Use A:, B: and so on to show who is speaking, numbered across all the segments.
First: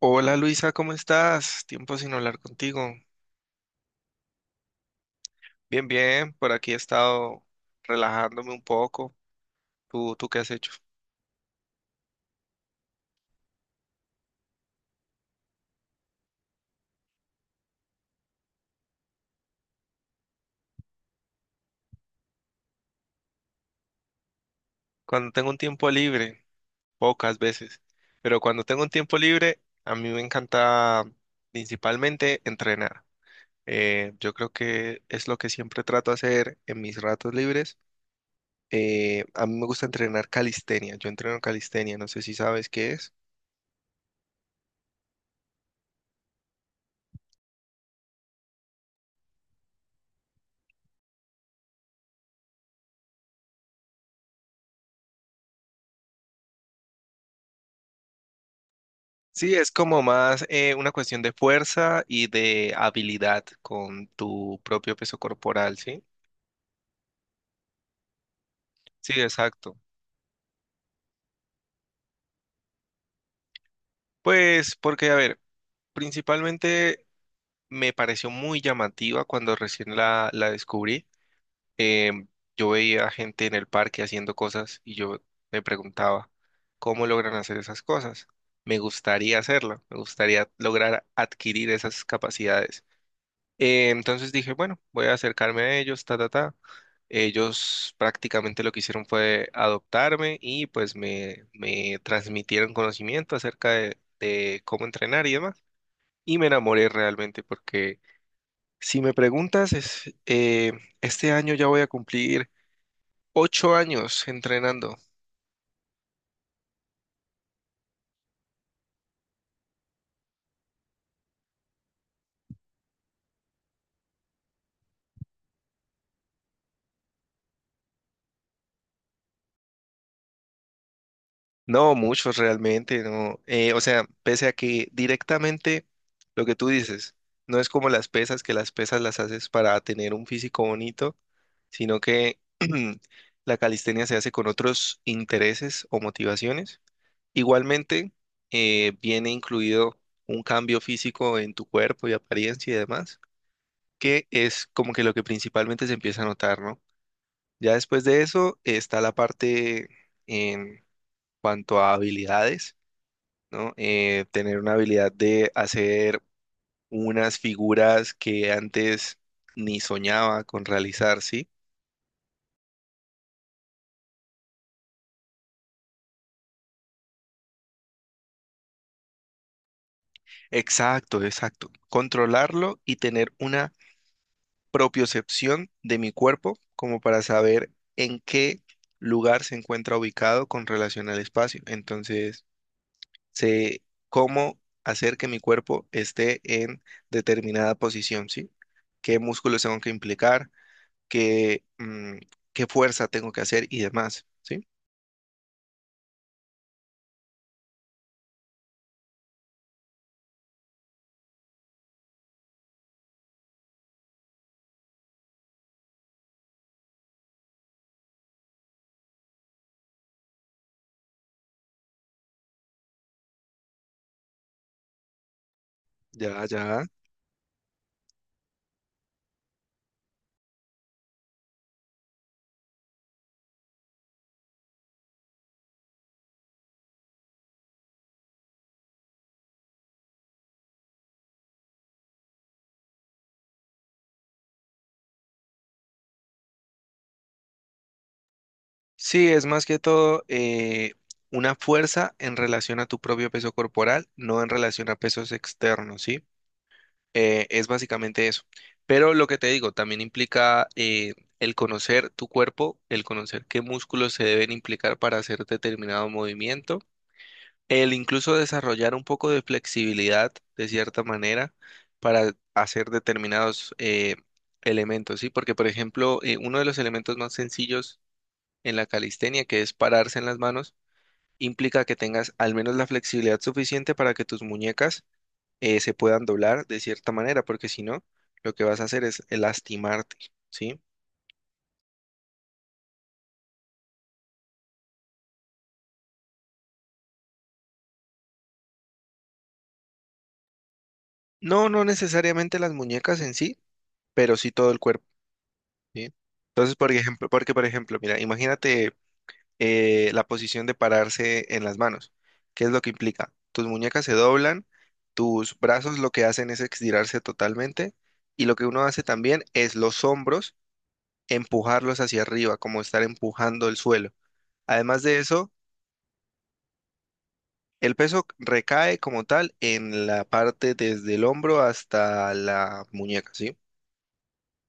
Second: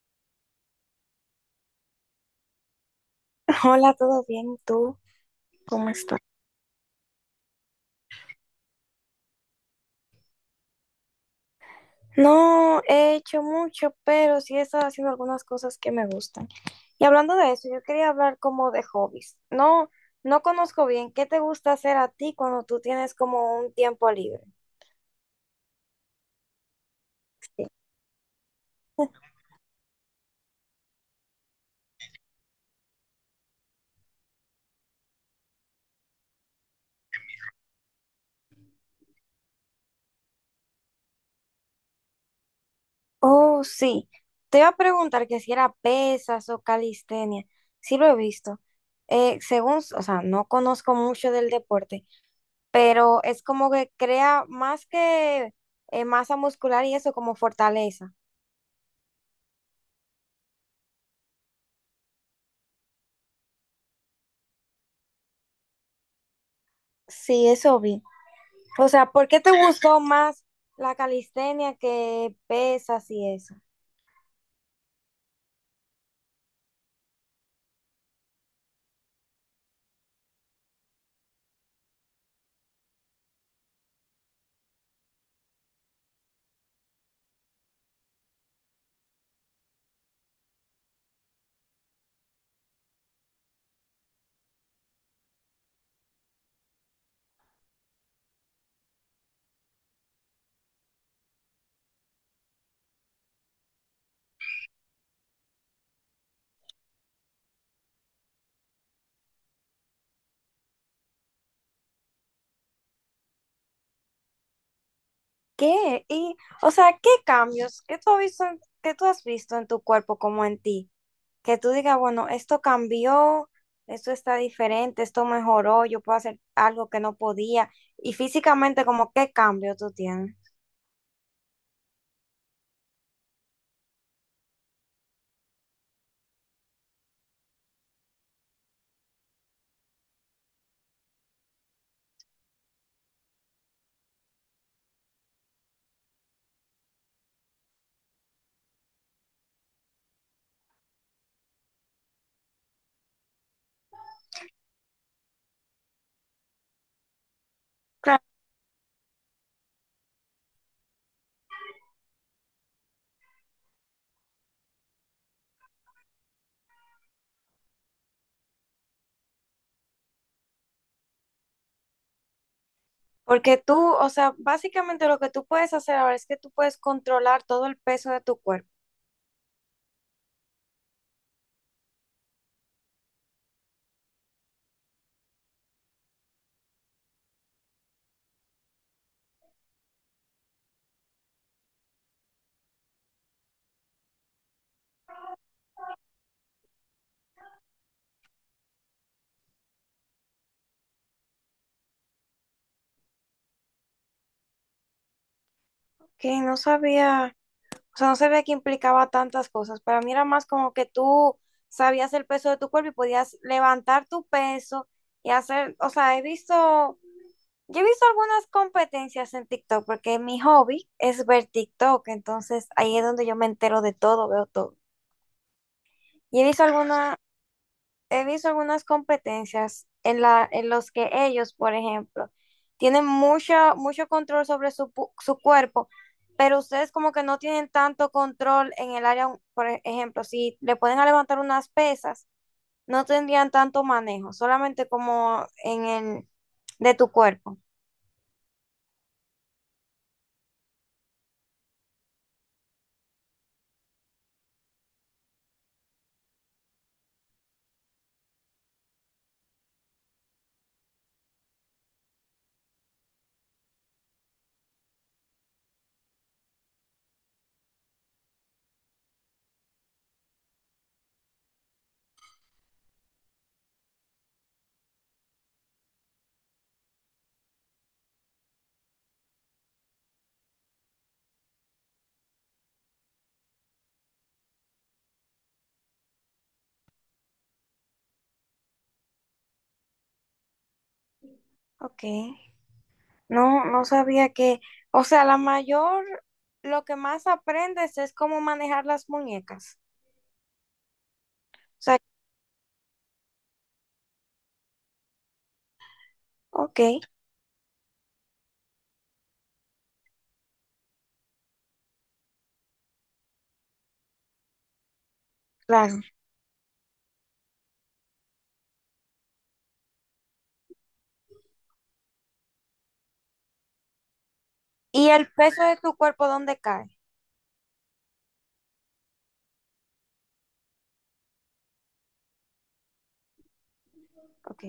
A: Hola Luisa, ¿cómo estás? Tiempo sin hablar contigo.
B: Hola, ¿todo bien? ¿Tú
A: Bien,
B: cómo estás?
A: bien, por aquí he estado relajándome un poco. ¿Tú qué has hecho?
B: No he hecho mucho, pero sí he estado haciendo algunas cosas que me gustan. Y hablando de eso, yo quería hablar como de hobbies. No, no conozco bien qué te gusta hacer a ti cuando tú tienes como un tiempo libre.
A: Cuando tengo un tiempo libre, pocas veces, pero cuando tengo un tiempo libre, a mí me encanta principalmente entrenar. Yo creo que es lo que siempre trato de hacer en mis ratos libres. A mí me gusta entrenar calistenia. Yo entreno calistenia, no sé si sabes qué es.
B: Oh, sí. Te iba a preguntar que si era pesas o calistenia. Sí lo he visto. Según, o sea, no conozco mucho del deporte, pero es como que crea más que masa muscular y eso como fortaleza.
A: Sí, es como más una cuestión de fuerza y de habilidad con tu propio peso corporal, ¿sí?
B: Sí, eso vi. O sea,
A: Sí,
B: ¿por qué te
A: exacto.
B: gustó más la calistenia que pesas y eso?
A: Pues porque, a ver, principalmente me pareció muy llamativa cuando recién la descubrí. Em, yo veía gente en el parque haciendo cosas y yo me preguntaba, ¿cómo logran hacer esas cosas? Me gustaría hacerlo, me gustaría lograr adquirir esas capacidades. Entonces dije, bueno, voy a acercarme a ellos, ta, ta, ta. Ellos prácticamente lo que hicieron fue adoptarme y pues me transmitieron conocimiento acerca de cómo entrenar y demás. Y me enamoré realmente porque si me preguntas, es, este año ya voy a cumplir 8 años entrenando.
B: ¿Qué? Y, o sea, ¿qué cambios que tú has visto que tú has visto en tu cuerpo como en ti? Que tú digas, bueno, esto cambió, esto está diferente, esto mejoró, yo puedo hacer algo que no podía. Y físicamente, como, ¿qué cambio tú tienes?
A: No, muchos realmente, no. O sea, pese a que directamente lo que tú dices, no es como las pesas, que las pesas las haces para tener un físico bonito, sino que la calistenia se hace con otros intereses o motivaciones. Igualmente, viene incluido un cambio físico en tu cuerpo y apariencia y demás, que es como que lo que principalmente se empieza a notar, ¿no? Ya después de
B: Claro.
A: eso está la parte en cuanto a habilidades, ¿no? Tener una habilidad de hacer unas figuras que antes ni soñaba con realizar, ¿sí?
B: Porque tú, o sea, básicamente lo que tú puedes hacer ahora es que tú puedes controlar todo el peso de tu cuerpo.
A: Exacto, exacto. Controlarlo y tener una propiocepción de mi cuerpo como para saber en qué lugar se encuentra ubicado con relación al espacio. Entonces, sé cómo hacer que mi cuerpo esté en determinada posición, ¿sí? ¿Qué músculos tengo que implicar? qué, mm, ¿Qué fuerza tengo que hacer y demás, ¿sí?
B: Que no sabía. O sea, no sabía que implicaba tantas cosas. Para mí era más como que tú sabías el peso de tu cuerpo y podías levantar tu peso y hacer, o sea, he visto, yo he visto algunas competencias en TikTok porque mi hobby es ver TikTok, entonces ahí es donde yo me entero de todo, veo todo. Y
A: Ya, ya.
B: he visto algunas competencias en en los que ellos, por ejemplo, tienen mucho, mucho control sobre su cuerpo, pero ustedes como que no tienen tanto control en el área, por ejemplo, si le pueden levantar unas pesas, no tendrían tanto manejo, solamente como en el de tu cuerpo.
A: Sí, es más que todo una fuerza en relación a tu propio peso corporal, no en relación a pesos externos, ¿sí? Es básicamente eso. Pero lo que te digo, también implica el conocer tu cuerpo, el conocer qué músculos se deben implicar para hacer determinado movimiento. El incluso desarrollar un poco de flexibilidad, de cierta manera, para hacer determinados elementos, ¿sí? Porque, por ejemplo, uno de los elementos más sencillos en la calistenia, que es pararse en las manos, implica que tengas al menos la flexibilidad suficiente para que tus muñecas se puedan doblar de cierta manera, porque si no, lo que vas a hacer es lastimarte, ¿sí?
B: Ok, no, no sabía que, o sea, la mayor, lo que más aprendes es cómo manejar las muñecas.
A: No,
B: O
A: no
B: sea,
A: necesariamente las muñecas en sí, pero sí todo el cuerpo, ¿sí? Entonces,
B: ok,
A: por ejemplo, porque, por ejemplo, mira, imagínate la posición de pararse en las manos. ¿Qué es lo que implica? Tus muñecas se doblan, tus brazos
B: claro.
A: lo que hacen es estirarse totalmente y lo que uno hace también es los hombros empujarlos hacia arriba, como estar empujando el suelo. Además
B: Y
A: de
B: el
A: eso,
B: peso de tu cuerpo, ¿dónde cae?
A: el peso recae como tal en la parte desde el hombro hasta la muñeca, ¿sí?
B: Ok,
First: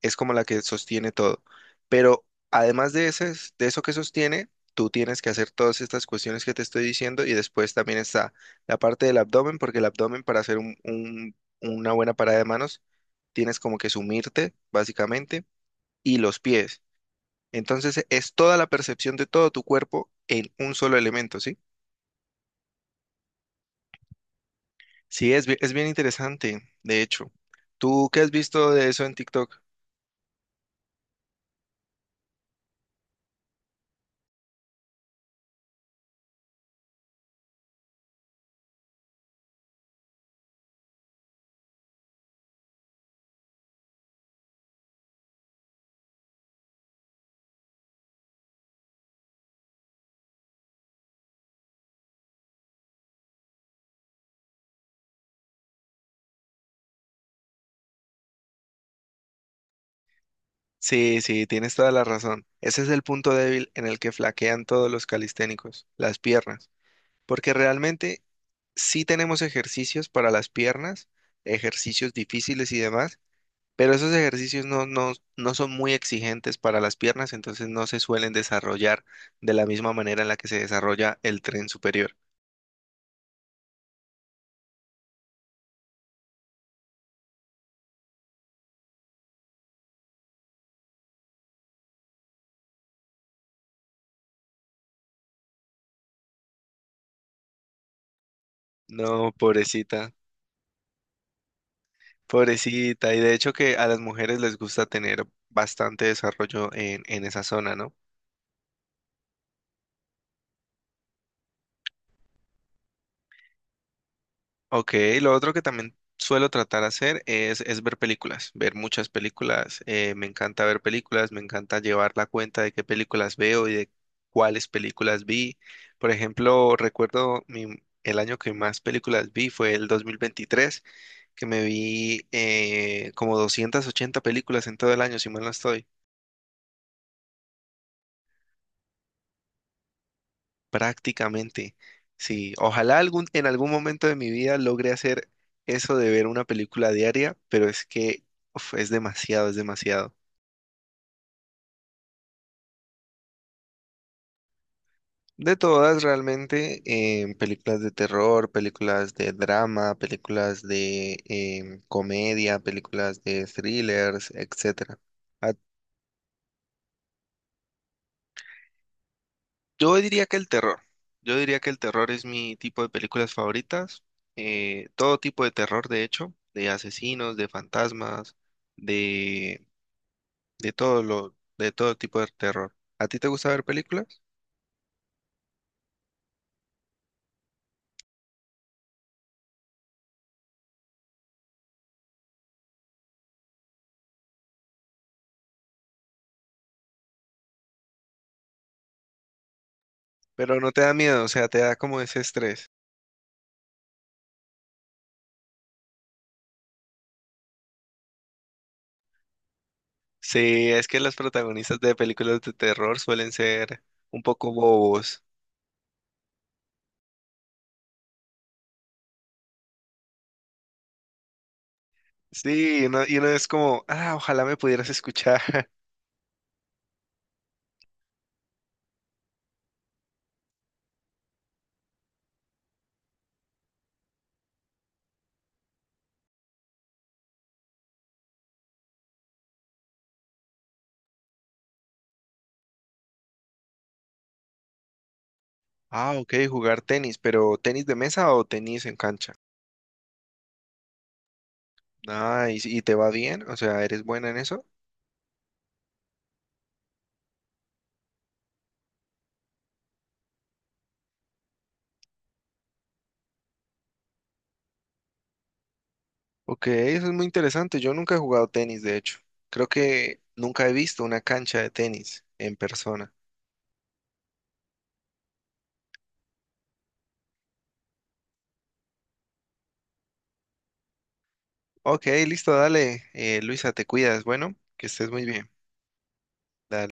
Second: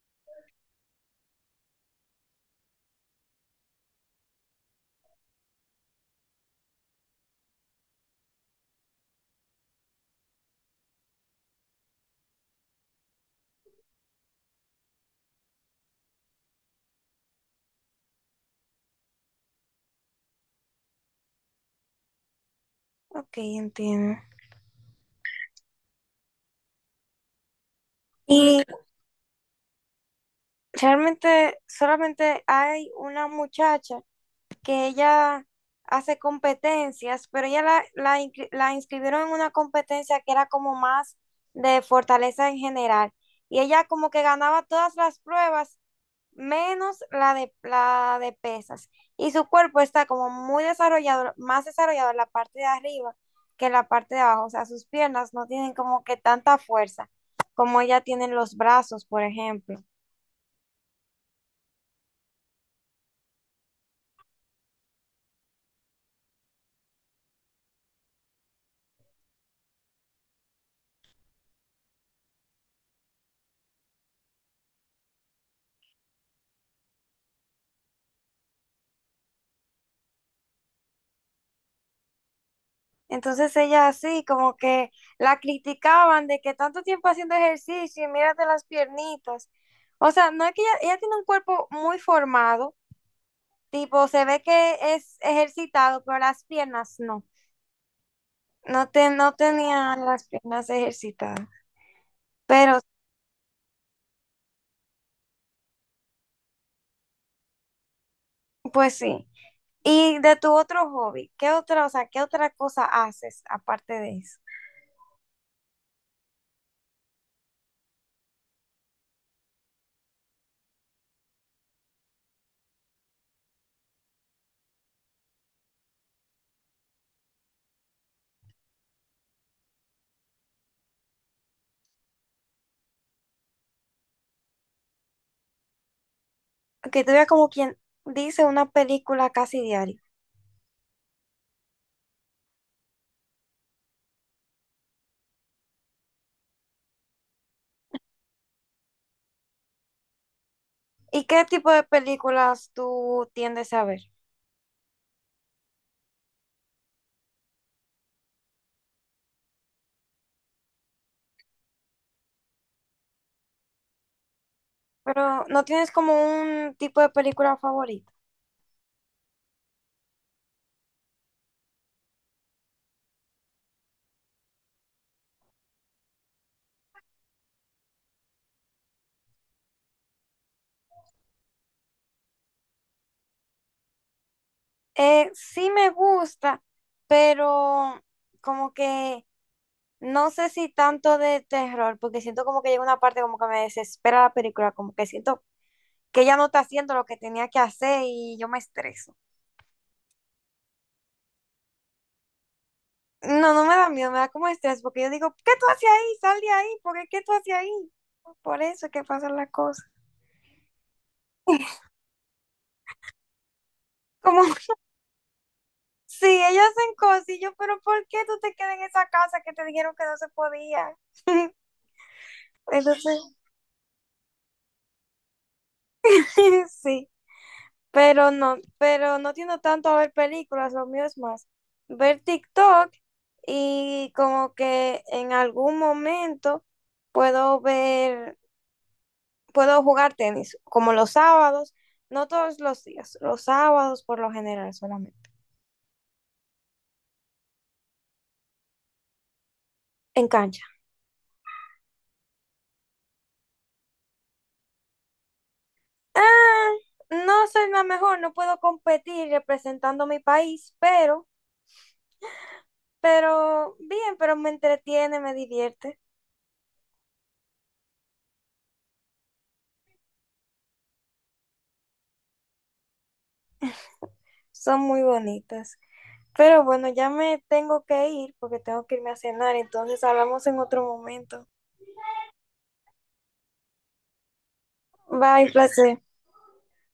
A: Es como la que sostiene todo. Pero además de ese, de eso que sostiene, tú tienes que hacer todas estas cuestiones que te estoy diciendo y después también está la parte del abdomen, porque el abdomen para hacer una buena parada de manos, tienes como que sumirte, básicamente, y los pies. Entonces es toda la percepción de todo tu cuerpo en un solo elemento, ¿sí?
B: ok, entiendo.
A: Sí, es bien interesante, de hecho. ¿Tú qué has
B: Y
A: visto de eso en TikTok?
B: realmente solamente hay una muchacha que ella hace competencias, pero ella la inscribieron en una competencia que era como más de fortaleza en general. Y ella como que ganaba todas las pruebas menos la de pesas. Y su cuerpo está como muy desarrollado, más desarrollado en la parte de arriba que en la parte de abajo. O sea, sus piernas no tienen como que tanta fuerza como ella tienen los brazos, por ejemplo.
A: Sí, sí, tienes toda la razón. Ese es el punto débil en el que flaquean todos los calisténicos, las piernas, porque realmente sí tenemos ejercicios para las piernas, ejercicios difíciles y demás, pero esos ejercicios no son muy exigentes para las piernas, entonces no se suelen desarrollar de la misma manera en la que se desarrolla el tren superior.
B: Entonces ella así como que la criticaban de que tanto tiempo haciendo ejercicio y mírate las piernitas. O sea, no es que ella tiene un cuerpo muy formado, tipo se ve que es ejercitado, pero las piernas no. No,
A: No,
B: no tenía
A: pobrecita,
B: las piernas ejercitadas, pero
A: pobrecita, y de hecho que a las mujeres les gusta tener bastante desarrollo en esa zona, ¿no?
B: pues sí. Y de tu otro hobby, ¿qué otra, o sea, qué otra cosa haces aparte de eso?
A: Ok, lo otro que también suelo tratar de hacer es ver películas, ver muchas películas. Me encanta ver películas, me encanta llevar la cuenta de qué películas veo y de cuáles películas vi. Por ejemplo, recuerdo el año que más películas vi fue el 2023, que me vi como 280 películas en todo el año, si mal no estoy.
B: Que tú veas como quien dice una película casi diaria.
A: Prácticamente, sí. Ojalá en algún momento de mi vida logre hacer eso de ver una película diaria, pero es que uf, es demasiado, es demasiado.
B: ¿Y qué tipo de películas tú tiendes a ver?
A: De todas, realmente, películas de terror, películas de drama, películas de comedia, películas de thrillers, etcétera.
B: Pero
A: ¿A
B: no tienes como un tipo de película favorita.
A: Yo diría que el terror. Yo diría que el terror es mi tipo de películas favoritas. Todo tipo de terror, de hecho, de asesinos, de fantasmas, de, de todo de todo tipo de terror. ¿A ti te gusta ver películas?
B: Sí me gusta, pero como que no sé si tanto de terror, porque siento como que llega una parte como que me desespera la película, como que siento que ya no está haciendo lo que tenía que hacer y yo me estreso.
A: Pero no te da miedo, o sea, te da como ese estrés.
B: No, no me da miedo, me da como estrés, porque yo digo, ¿qué tú haces ahí? Sal de ahí, porque qué tú haces ahí? Por eso es que pasan las cosas.
A: Sí, es que los protagonistas de películas de terror suelen ser un
B: Como,
A: poco bobos.
B: sí, ellos hacen cosas y yo, pero ¿por qué tú te quedas en esa casa que te dijeron que no se podía?
A: Sí, y uno, y
B: Entonces,
A: uno es como, ah, ojalá me pudieras escuchar.
B: sí. Pero no tiendo tanto a ver películas, lo mío es más ver TikTok y como que en algún momento puedo ver, puedo jugar tenis, como los sábados, no todos los días, los sábados por lo general solamente,
A: Ah, ok, jugar tenis, pero ¿tenis de mesa o tenis en cancha?
B: en cancha.
A: Ah, ¿y te va bien? O sea, ¿eres buena en eso?
B: Ah, no soy la mejor, no puedo competir representando mi país, pero bien, pero me entretiene, me divierte,
A: Ok, eso es muy interesante. Yo nunca he jugado tenis, de hecho. Creo que nunca he visto una cancha de tenis en persona.
B: son muy bonitas. Pero bueno, ya me tengo que ir porque tengo que irme a cenar, entonces hablamos en otro momento.
A: Ok, listo, dale. Luisa, te cuidas. Bueno, que estés muy
B: Bye,
A: bien.
B: placer.
A: Dale.